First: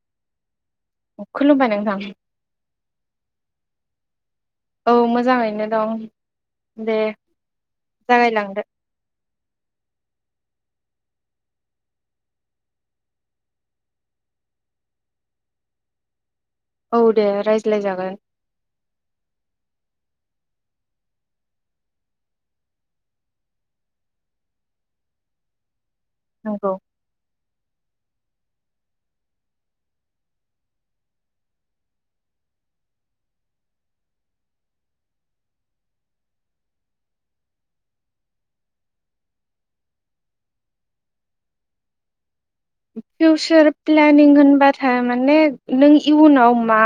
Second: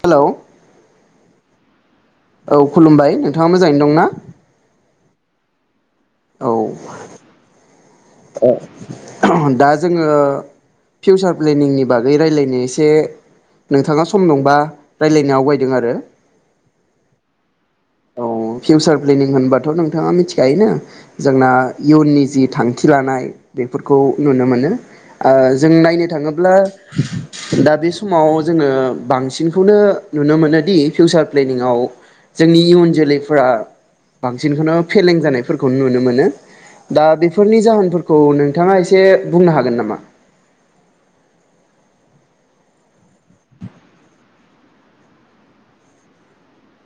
Hello खुलुमबाय नोंथां। औ खुलुमबाय नोंथाङा मोजाङैनो दंना? औ मोजाङैनो दं। औ दे जागाय लांदो दा जोङो फिउसार प्लेनिंनि बागै रायलायनो एसे नोंथाङा सम दंबा रायलायनो आवगायदों आरो। औ दे राय औ फिउचार प्लेनिं होनबाथ' नोंथाङा मिथि खायोना जोंना इयुननि जि थांखि लानाय बेफोरखौ नुनो मोनो ओ जों नायनो थाङोब्ला नंगौ दा बि समाव जोङो बांसिनखौनो नुनो मोनोदि फिउचार प्लेनिंआव जोंनि इयुन जोलैफोरा बांसिनखौनो फेलें जानायफोरखौ नुनो मोनो दा बेफोरनि जाहोनफोरखौ नोंथाङा एसे बुंनो हागोन नामा? फिउचार प्लेनिं होनबाथाय माने नों इयुनाव मा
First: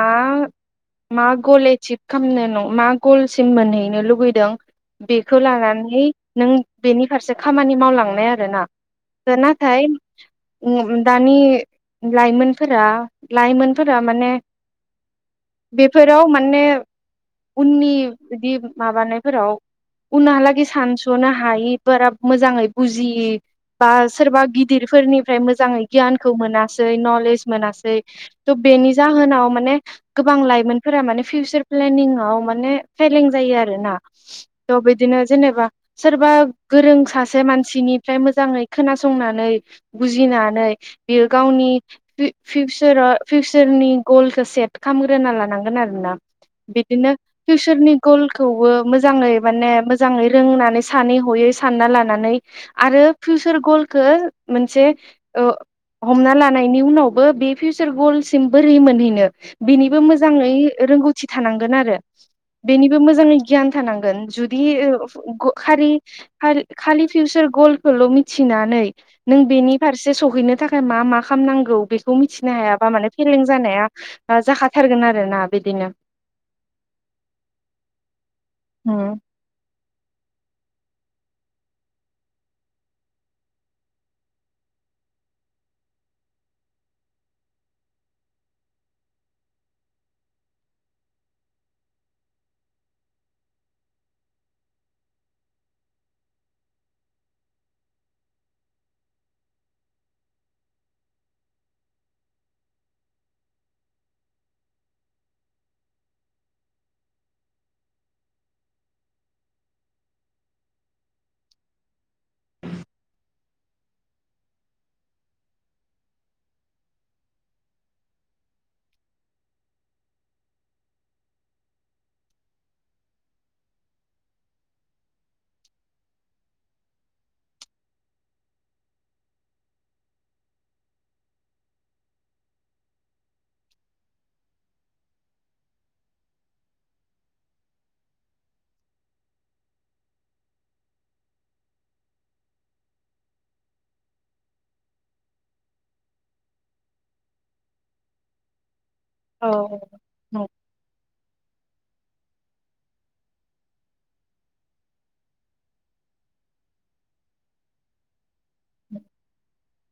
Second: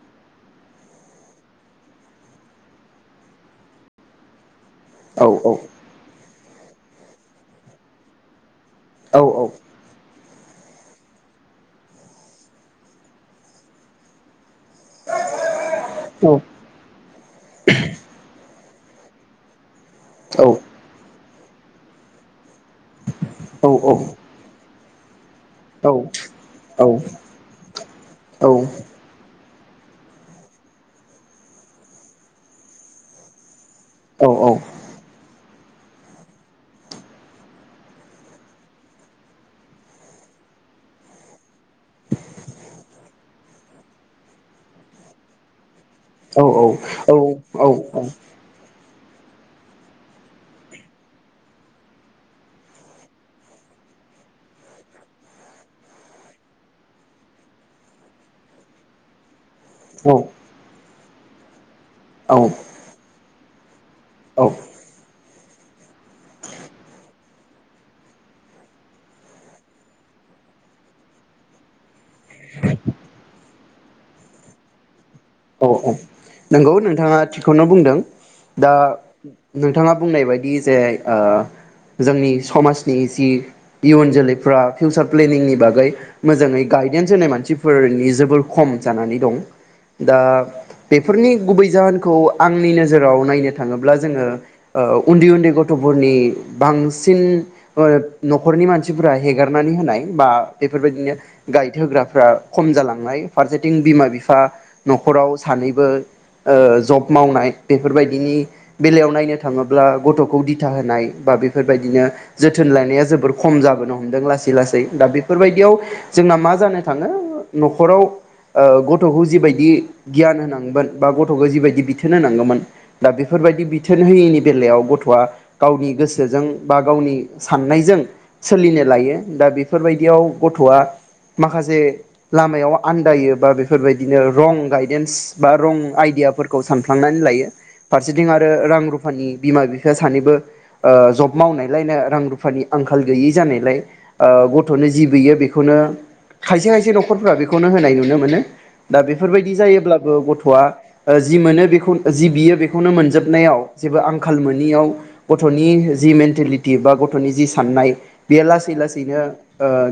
मा गल एसिभ खालामनो मा गलसिम मोनहैनो लुबैदों औ बेखौ लानानै नों बेनि फारसे खामानि मावलांनाय आरो ना। औ औ [unintelligible] उम दानि लाइमोनफोरा लाइमोनफोरा माने बेफोराव औ माने उननि बिदि माबानायफोराव औ उनहालागे सानस'ना हायिफोरा मोजाङै बुजियि बा सोरबा गि गिदिरफोरनि फ्राय मोजाङै गियानखौ मोनासै नलेज मोनासै थ बेनि जाहोनाव माने गोबां लाइमोनफोरा माने फिउचार प्लेनिंआव माने फेलें जायो आ रो ना थ' बिदिनो जेनेबा सोरबा गोरों सासे मानसिनिफ्राय मोजाङै खोनासंनानै बुजिनानै बियो गावनि फिउचारा फिउचारनि गलखौ सेट खालामग्रोना लानांगोन आरो। ना औ बिदिनो फिउचारनि गलखौबो मोजाङै माने मोजाङै रोंनानै सानै हयै सानना लानानै आरो फिउचार गलखो मोनसे ओ हमना लानायनि उनावबो बे फिउचार गलसिम बोरै मोनहैनो? बिनिबो मोजाङै रोंगौथि थि थानांगोन आरो। औ औ बेनिबो मोजाङै गियान थानांगोन औ जुदि खारि खाल-खालि फिउचार गलखोल' मिथिनानै नों बेनि फारसे सौहैनो थाखाय मा मा खामनांगौ बे खौ मिथिनो हायाबा माने फेलें जानाया जाखाथारगोन आ अ औ नंगौ नोंथाङा थिगखौनो बुंदों दा नोंथाङा बुंनाय बायदि। बि जे ओ जोंनि समाजनि जि इयुन जोलैफ्रा फिउचार प्लेनिंनि बागै मोजाङै गाइडेन्स होनाय मानसिफोरनि जोबोर खम जानानै दं। दा बेफोरनि गुबै जाहोनखौ आंनि नोजोराव नायनो थाङोब्ला जोङो ओ उन्दै उन्दै गथ'फोरनि बांसिन न'खरनि मानसिफोरा हेगारनानै होनाय बा बेफोरबायदिनो गाइड होग्राफ्रा खम जालांनाय फारसेथिं बिमा बिफा। न'खराव सानैबो ओ जब मावनाय बेफोरबायदिनि बेलायाव नायनो थाङोब्ला गथ'खौ दिथा होनाय बा बेफोरबायदिनो जोथोन लानाया जोबोर खम जाबोनो हमदों लासै लासै दा बेफोरबायदियाव जोंना मा जानो थाङो न'खराव ओ गथ'खौ जिबायदि। बिदि गियान होनांगोमोन बा गथ'खौ जिबायदि बिथोन होनांगौमोन दा बेफोरबायदि बिथोन होयैनि बेलायाव गथ'आ गावनि गोसोजों बा गावनि साननायजों सोलिनो लायो दा बेफोरबायदियाव गथ'आ माखासे लामायाव आन्दायो बा बेफोरबायदिनो। रं गायदेन्स बा रं आइडियाफोरखौ सानफ्लांनानै लायो फारसेथिं आरो रां रुफानि बिमा बिफाया सानैबो ओ जब मावनायलायनो रां रुफानि आंखाल गैयै जानायलाय ओ गथ'नो जिबियो बेखौनो खायसे खायसे न'खरफ्रा बेखौनो होनाय नुनो मोनो दा बे। औ बेफोरबायदि जायोब्लाबो औ गथ'आ जि मोनो बेखौ। जि बियो बेखौनो मोनजोबनायाव जेबो आंखाल मोनियाव गथ'नि जि मेन्टेलिटि बा गथ'नि जि साननाय बेयो लासै लासैनो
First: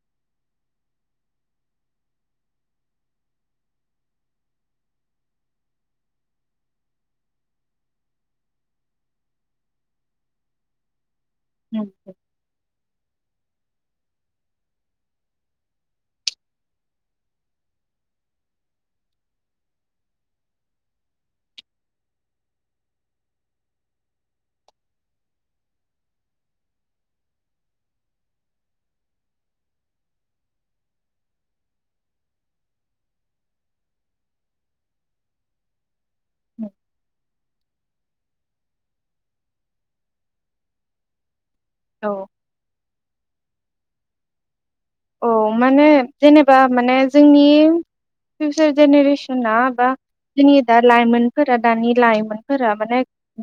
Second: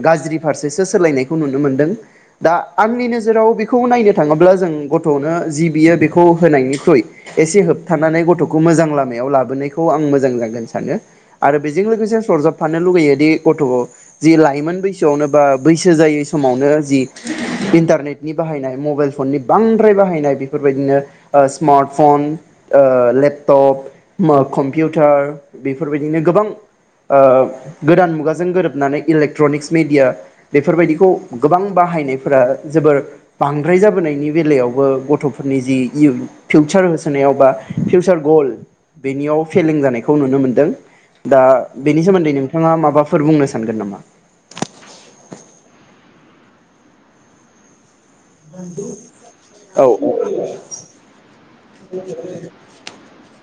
गाज्रि फारसेसो सोलायनायखौ नुनो मोन्दों दा आंनि नोजोराव बेखौ नायनो थाङोब्ला जों गथ'नो जि बियो बेखौ होनायनिख्रुइ एसे होबथानानै गथ'खौ मोजां लामायाव लाबोनायखौ आं मोजां जागोन सानो। आरो बेजों लोगोसे सरजाबफानो लुगैयोदि। गथ' जि लाइमोन बैसोआवनो बा बैसो जायै समावनो जि इन्टारनेटनि बाहायनाय मबाइल फननि बांद्राय बाहायनाय बेफोरबायदिनो ओ सिमार्ट फन ओ लेपटप कम्पिउतार बेफोरबायदिनो गोबां ओ गोदान मुगाजों गोरोबनानै इलेकट्रनिक्स मेडिया बेफोरबायदिखौ गोबां बाहायनायफोरा जोबोर बांद्राय जाबोनाय। बेनि बेलायावबो गथ'फोरनि जि इउ फिउचार होसोनायाव बा फिउचार गल बेनियाव फेलें जानायखौ नुनो मोनदों दा बेनि औ सोमोन्दै नोंथाङा माबाफोर बुंनो सा सानगोन नामा। औ माने जेनेबा माने जोंनि फिउचार जेनेरेसना औ बा जोंनि दा लाइमोनफोरा दानि लाइमोनफोरा माने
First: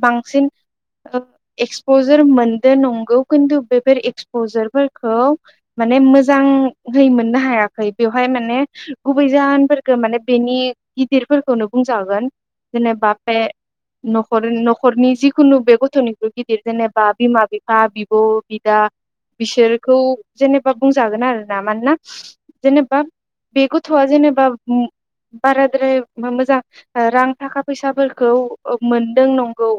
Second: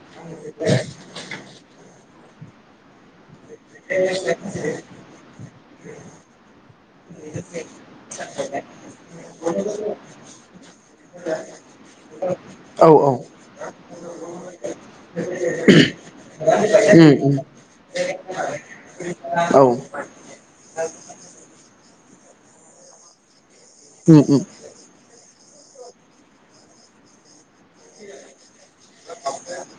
बांसिन ओ एक्सप दोर मोनदो नंगौ। खिन्थु बेफोर एक्सप'झार फोरखौ माने मोज जांयहै मोननो हायाखै बेवहाय माने गुबै जाहोनफोरखौ माने बेनि गिदिरफोरखौनो बुंजागोन औ जेनेबा औ बे न'खर न'खरनि जिखुनु बे गथ'नि गिदिर जेनेबा उम उम बिमा बिफा बिब'। बिदा औ बिसोरखौ जेनेबा बुं ना मानोना जेनेबा। बे गथ'वा उम उम जेनेबा। बाराद्राय बे मोजां रां थाखा फैसाफोरखौ। ओब मोनदों नंगौ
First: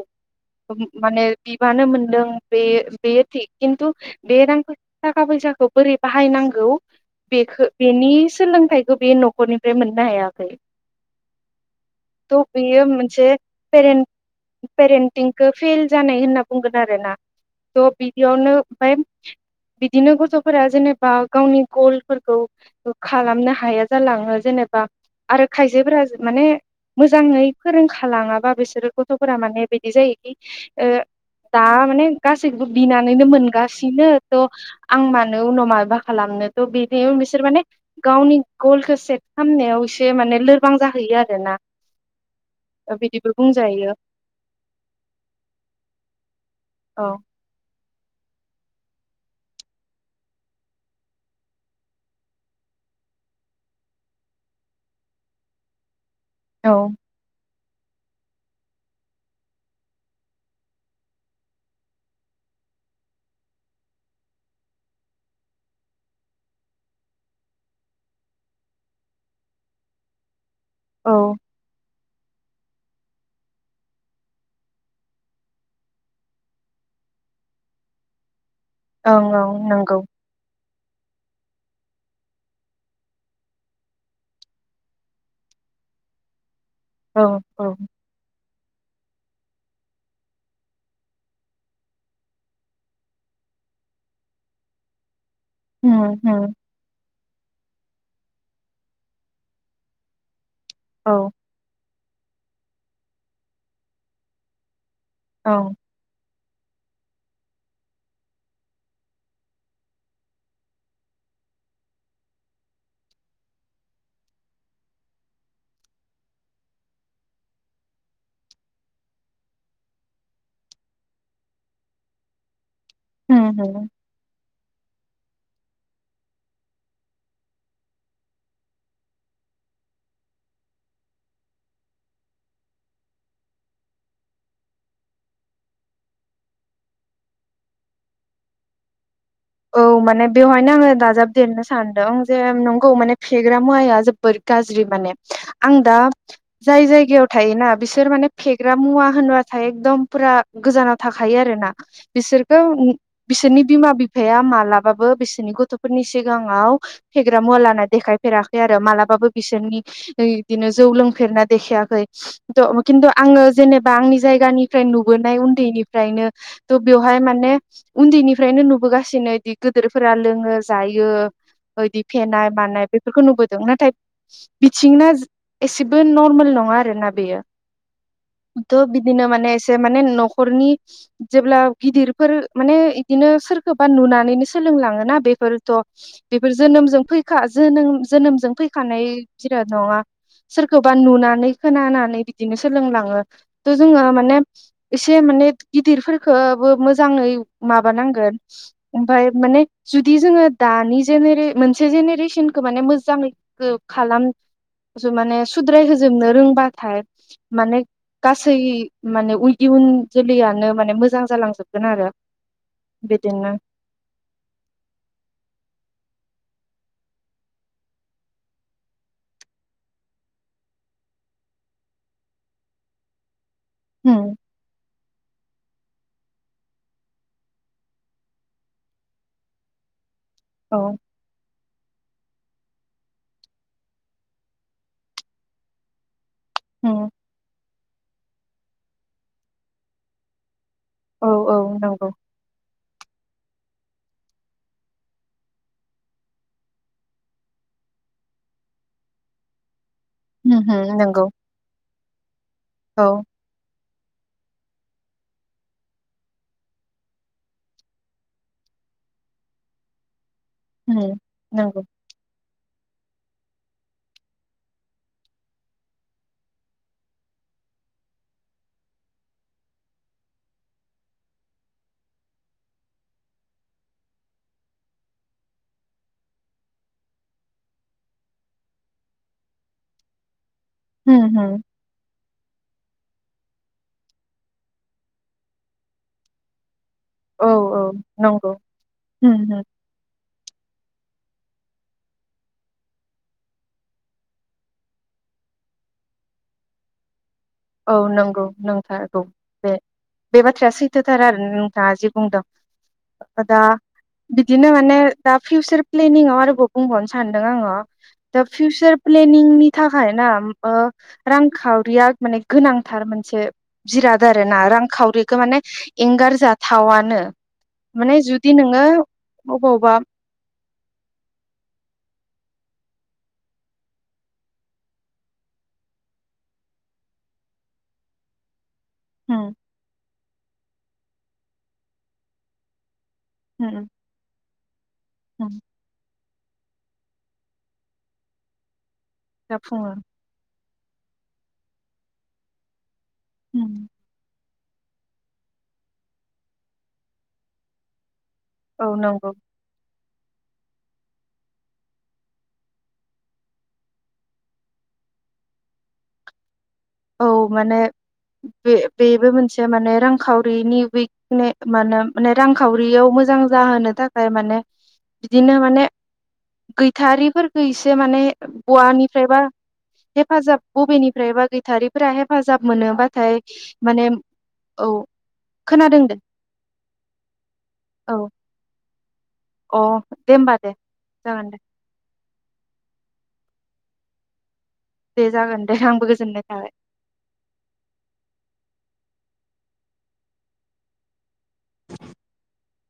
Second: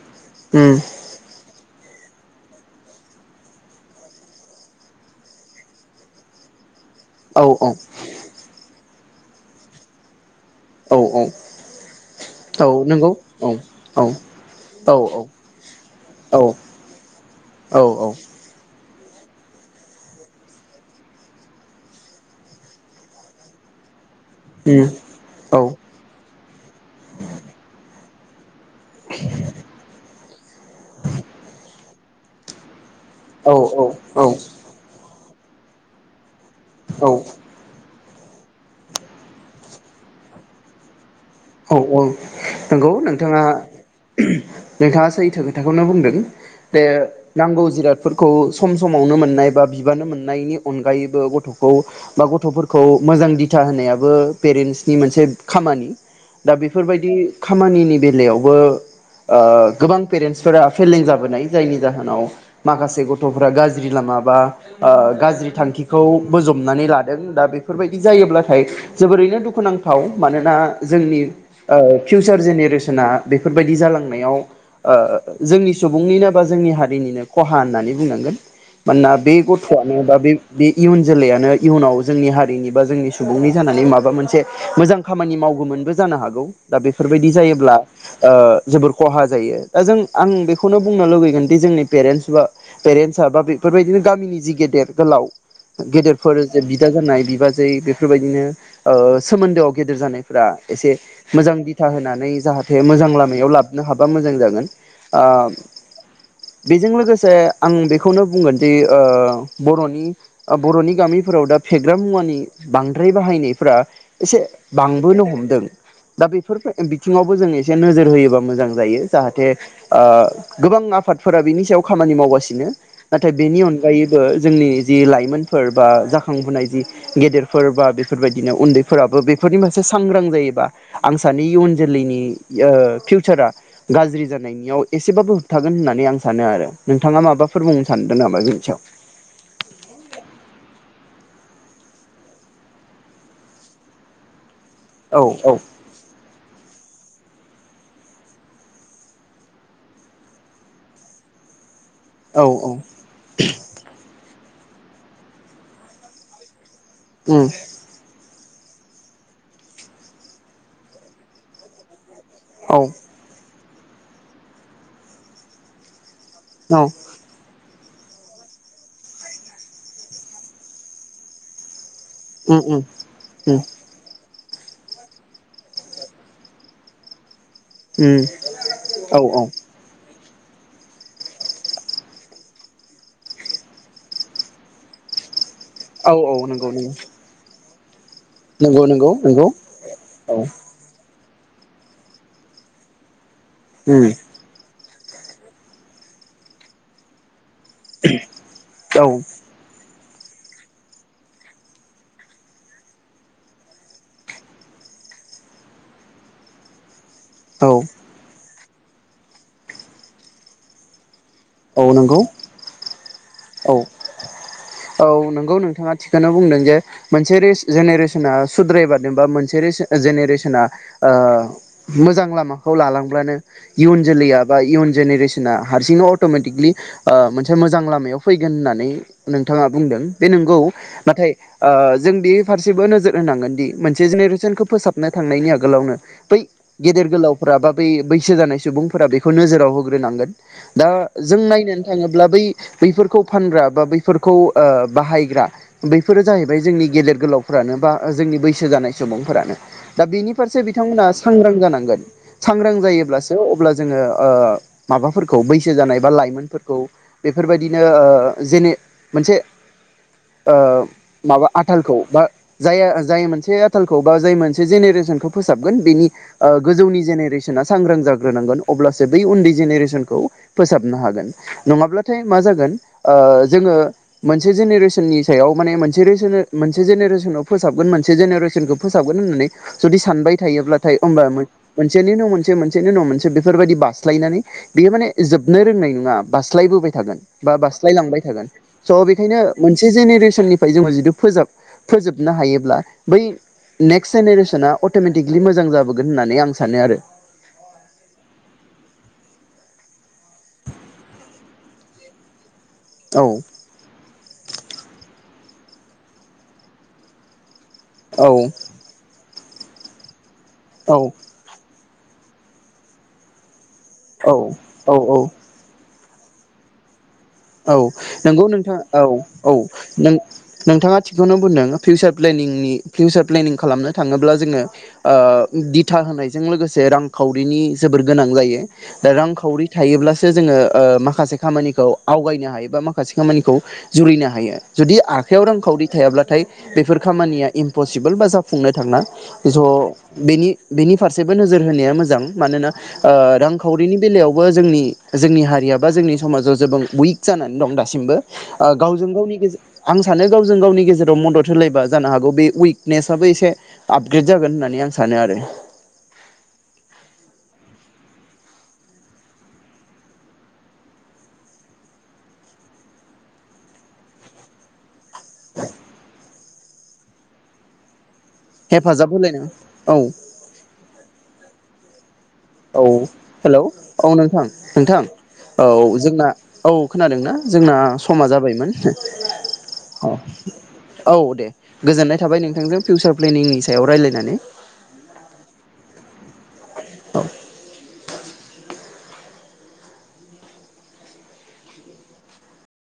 उम माने मानो मोनदों बे बियो थि खिन्थु बे रां थाखा फैसाखौ बोरै बाहायनांगौ? औ बेखौ बेनि सोलोंथाइ खौ बे न'खरनिफ्राय मोननो हायाख थ' औ औ औ बेयो नंगौ मोनसेे औ औ पेरेन्ट पेरेन्टिंखौ फेल जानाय औ होनना बुंगोन आरो ना औ थ' बिदियावनो ओमफ्राय बिदिनो गथ' फोरा जेनेबा गावनि गलफोरखौ खालामनो हाया जालां। ओ जेनेबा उम आरो औ खायसेबा माने मोजांऔ फोरों खालाङाबा बेस बिसोर गथ'फोरा माने बिदि जायोखि ओ दा माने गासैखोबोब बिनानैनो औ मोनगासिनो थ' औ आं मान उनाव माबाबा खालामनो औ [unintelligible] बिसोर माने गावनि गलखौ सेट खामनायाव इसे माने लोरबां जाहैयो आर औ औ नंगौ नोंथाङा बुंजायो नोंथाङा सैथो खोथाखौनो बुंदों। बे औ नांगौ जिरादफोरखौ सम समावनो मोननाय बा बिबानो मोननायनि अनगायैबो गथ'खौ बा गथ'फोरखौ मोजां दिथा होनायाबो पेरेन्टसनि मोनसे खामानि। दा औ बेफोरबायदि खामानिनि बेलायावसो ओ गोबां पेरेन्टसफोरा फेलें जाबोनाय। जायनि जाहोनाव माखासे गथ'फोरा गाज्रि लामा बा ओ गाज्रि थांखिखौ बोजबनानै लादों दा बेफोरबायदि जायोब्लाथाय जोबोरैनो दुखुनांथाव। मानोना औ जोंनि औ फिउचार जेनेरेसना बेफोरबायदि जालांनायाव ओ जोंनि सुबुंनिनो बा जोंनि हारिनिनो खहा होननानै बुंनांगोन। मानोना ओं बे ओं नंगौ गथ'आनो बा बे बे इयुन जोलैयानो इयुनाव जोंनि हारिनि बा जोंनि सुबुंनि जानानै माबा मोनसे मोजां खामानि माव गौमोनबो जानो हागौ। दा औ बेफोरबायदि औ जायोब्ला ओ जोबोर खहा जायो। दा जों आं बेखौनो बुंनो लुुबैगोन दि जोंनि पेरेन्टस बा पेरेन्टसा बा बेफोरबायदिनो गामिनि जि गेदेर गोलाव गेदेरफोर औ जे बिदा जानाय बि बाजै बेफोरबायदिनो ओ सोमोन्दोआव गेदेर जानाय फोरा एसे ओं मोजां दिथा होनानै जाहाथे मोजां लामायाव लाबनो हाबा मोजां जागोन। आ बेजों लोगोसे आं बेखौनो बुंगोनदि ओ बर'नि ओ बर'नि गामिफोराव दा फेग्रा मुवानि बांद्राय बाहायनायफ्रा एसे बां बोनो हमदों। दा बेफोर बिथिङावबो जों एसे नोजोर होयोबा मोजां जायो। जाहाथे ओ गोबां आफादफोरा बिनि सायाव खामानि मावगासिनो। नाथाय बेनि होम होम अनगायैबो जोंनि जि लाइमोनफोर बा जाखांबोनाय जि गेदेरफोर बा बेफोरबायदिनो उन्दैफोराबो बेफोरनि फार से सांग्रां जायोबा आं सानै इयुन जोलैनि ओ फिउसारा गाज्रि जानायनियाव एसेबाबो होबथागोन होननानै आं सानो आरो नोंथाङा माबाफोर बुंनो सानदों नामा बेनि सायाव। औ माने बेवहायनो आङो दाजाबदेरनो सानदों जे नंगौ माने फेग्रा मुवाया जोबोर गाज्रि माने। औ औ आं दा जाय जायगायाव थायोना बिसोर माने फेग्रा मुवा होनोबाथाय एखदम फुरा गोजानाव थाखायो आरो ना। औ बिसोरखौ औ बिसोरनि बिमा बि फाया मालाबाबो बिसोरनि गथ'फोरनि सिगाङाव फेग्रा उम मुवा लाना देखायफेरा। आरो मालाबाबो बिसोरनि ओइ इदिनो जौ लोंफेरना देखायाखै। औ त' खिन्थु आङो जेनेबा आंनि जायगानिफ्राय नुबोनाय उन्दैनिफ्रायनो त' औ बेवहाय माने उन्दैनिफ्रायनो नुबोगा सिनो इदि गोदोरफोरा लोङो जायो। इदि फेनाय उम उम मानाय बेफोरखौ उम नुबोदों। नाथाय बिथिंना एसेबो नर्मेल नङा आरो ना बेयो। उम थ' औ बिदिनो औ माने एसे माने न न'खरनि जेब्ला गिदिरफोर माने इदिनो सोर सोरखोबा नुनानैनो सोलोंलाङोना बेफोर थ' औ औ बेफोर नंगौ नंगौ जोनोमजों फैखा जोनोम जोनोमजों नंगौ फैखानाय नंगौ नंगौ जिराद नङा औ सोरखौबा नुना नानै खोनानानै बिदिनो सोलोंलाङो। थ' जोङो उम माने एसे माने गिदिरफोरखोबो मोजाङै माबा नांगोन औ ओमफाय माने जुदि जोङो दानि जेनेरे मोनसे जेनेरेसनखौ माने मोजाङै खालाम माने सुद्राय होजोबनो रोंबाथाय औ माने गास सै माने इउन जोलैयनो माने मोजां औ जालांजोबगोन आरो नंगौ बे औ औ नोंगौ नोंथाङा थिखोनो बुंदों। जे मोनसे रेस जेनेरेसना सुद्रायबादों बा मोनसे रेस जेनेरेसना ओ मोजां लामाखौ लालांब्लानो इयुन होम जोलैया बा इयुन जेनेरेसना हारसिंनो अटमेटिकलि ओ मोनसे मोजां लामायाव फैगोन होननानै नोंथाङा बुंदों। बे नोंगौ औ नाथाय ओ जोंदि फारसेबो नोजोर होनांगोन दि मोनसे जेनेरेसनखौ फोसाबनो थांनायनि आगोलावनो बै गेदेर होम गोलावफोरा बा बै बैसो जानाय सुबुंफोरा बेखौ नोजोराव होग्रोनांगोन दा औ जों औ नायनोनो नंगौ थाङोब्ला बै खौ फानग्रा बा बैफोरखौ ओ बाहायग्रा बैफोरो जाहैबाय जोंनि गेदेर गोलावफ्रानो बा जोंनि बैसो जानाय सुबुंफोरानो दा बेनि होम फारसे होम बिथांमोना नंगौ सांग्रां जानांगोन सांग्रां औ जायोब्लासो अब्ला जोङो ओ माबाफोरखौ बैसो जानाय बा लाइमोनफोरखौ बे बेफोरबायदिनो ओ जेने मोनसे ओ होम माबा नंगौ आथालखौ बा जाया जाय मोनसे आथालखौ बा जाय मोनसे जेनेरेसनखौ फोसाबगोन बेनि ओ गोजौनि जेनेरेसना सांग्रां जाग्रोनांगोन अब्लासो बै उन्दै जेनेरेसनखौ फोसाबनो हागोन नङाब्ला थाय मा जागोन जोङो मोनसे जेनेरेसननि सायाव माने मोनसे मोनसे रेसने जेनेरेसनाव फोसाबगोन मोनसे जेनेरेसनखौ फोसाबगोन होननानै जुदि सानबाय थायोब्लाथाय ओमबा होम होम मोन-मोनसेनि उनाव मोनसे जे मोनसेनि उनाव मोनसे बेफोरबायदि बास्लायनानै बेयो माने जोबनो रोंनाय नङा बास्लायबोबाय थागोन औ बा औ बासलाय लांबाय थागोन नंगौ स बेखायनो होम होम मोनसे जेनेरेसननि फ्राय जोङो जुदु फोजाब फोजोबनो हायोब्ला बै नेक्स्ट जेनेरेसना अटमेटिकलि मोजां जाबोगोन होननानै आं सानो आरो। औ नोंगौ नोंथारगौ बे बे बाथ्राया सैथोथार आरो नोंथाङा जि बुंदों औ ओ दा बिदिनो माने दा फिउचार प्लेनिंआव आरोबाव बुंबावनो सानदों आङो औ दा फिउचार प्लेन निं नि थाखाय ना ओ औ रां खाव रिया माने गोनांथार मोनसे जिराद आरो ना औ औ औ रांखावरिखो माने एंगारजाथावानो औ नोंगौ नोंथां औ औ अबावबा नों नोंथाङा थिखौनो बुंदों फिउचार प्लेनिंनि फिउचार प्लेनिं खालामनो थाङोब्ला जोङो ओ दिथा होनायजों लोगोसे रांखावरिनि जोबोर गोनां जायो उम रांखावरि थायोब्लासो जोङो ओ माखासे खामानिखौ आवगायनो हायोबा मा खासे खामानिखौ उम जुरिनो हायो जुदि आखायाव उम रांखावरि थायाब्लाथाय बेफोर खामानिया इम्पसिबोल बा जाफुंनो थाङा ज' जाफुङो बेनि बेनि फारसेबो नोजोर होनाया मोजां मानोना ओ उम रांखावरिनि बेलायाव बो जोंनि जोंनि हारिया बा जोंनि समाजाव जेबो उइक जानानै दं दासिमबो ओ औ गावजों नंगौ गावनि गेजेर आं सानो गावजों गावनि गेजेराव मदद होलायबा जानो हागौ बे उइकनेसाबबो एसे आपग्रेद जागोन होननानै आं सानो आरो औ माने बे बेबो मोनसे माने रांखावरिनि उइकने माने माने रांखावरियाव मोजां जाहोनो थाखाय माने बिदिनो माने गैथारिफोरफोरखौ इसे माने हेफाजाब बवानिफ्रायबा होलायना औ हेफाजाब बबेनिफ्रायबा गै थारिफोरा हे औ हेलौ औ नोंथां औ नोंथां औ खोनादों दे जोंना औ खोनादोंना जोंना समा औ जाबायमोन ज अ दे होमबा दे [inaudible] औ दे गोजोननाय थाबाय नों थांजों फिउसार प्लेनिंनि सायाव रायज्लायनानै दे जागोन दे आंबो गोजोननाय थाबाय औ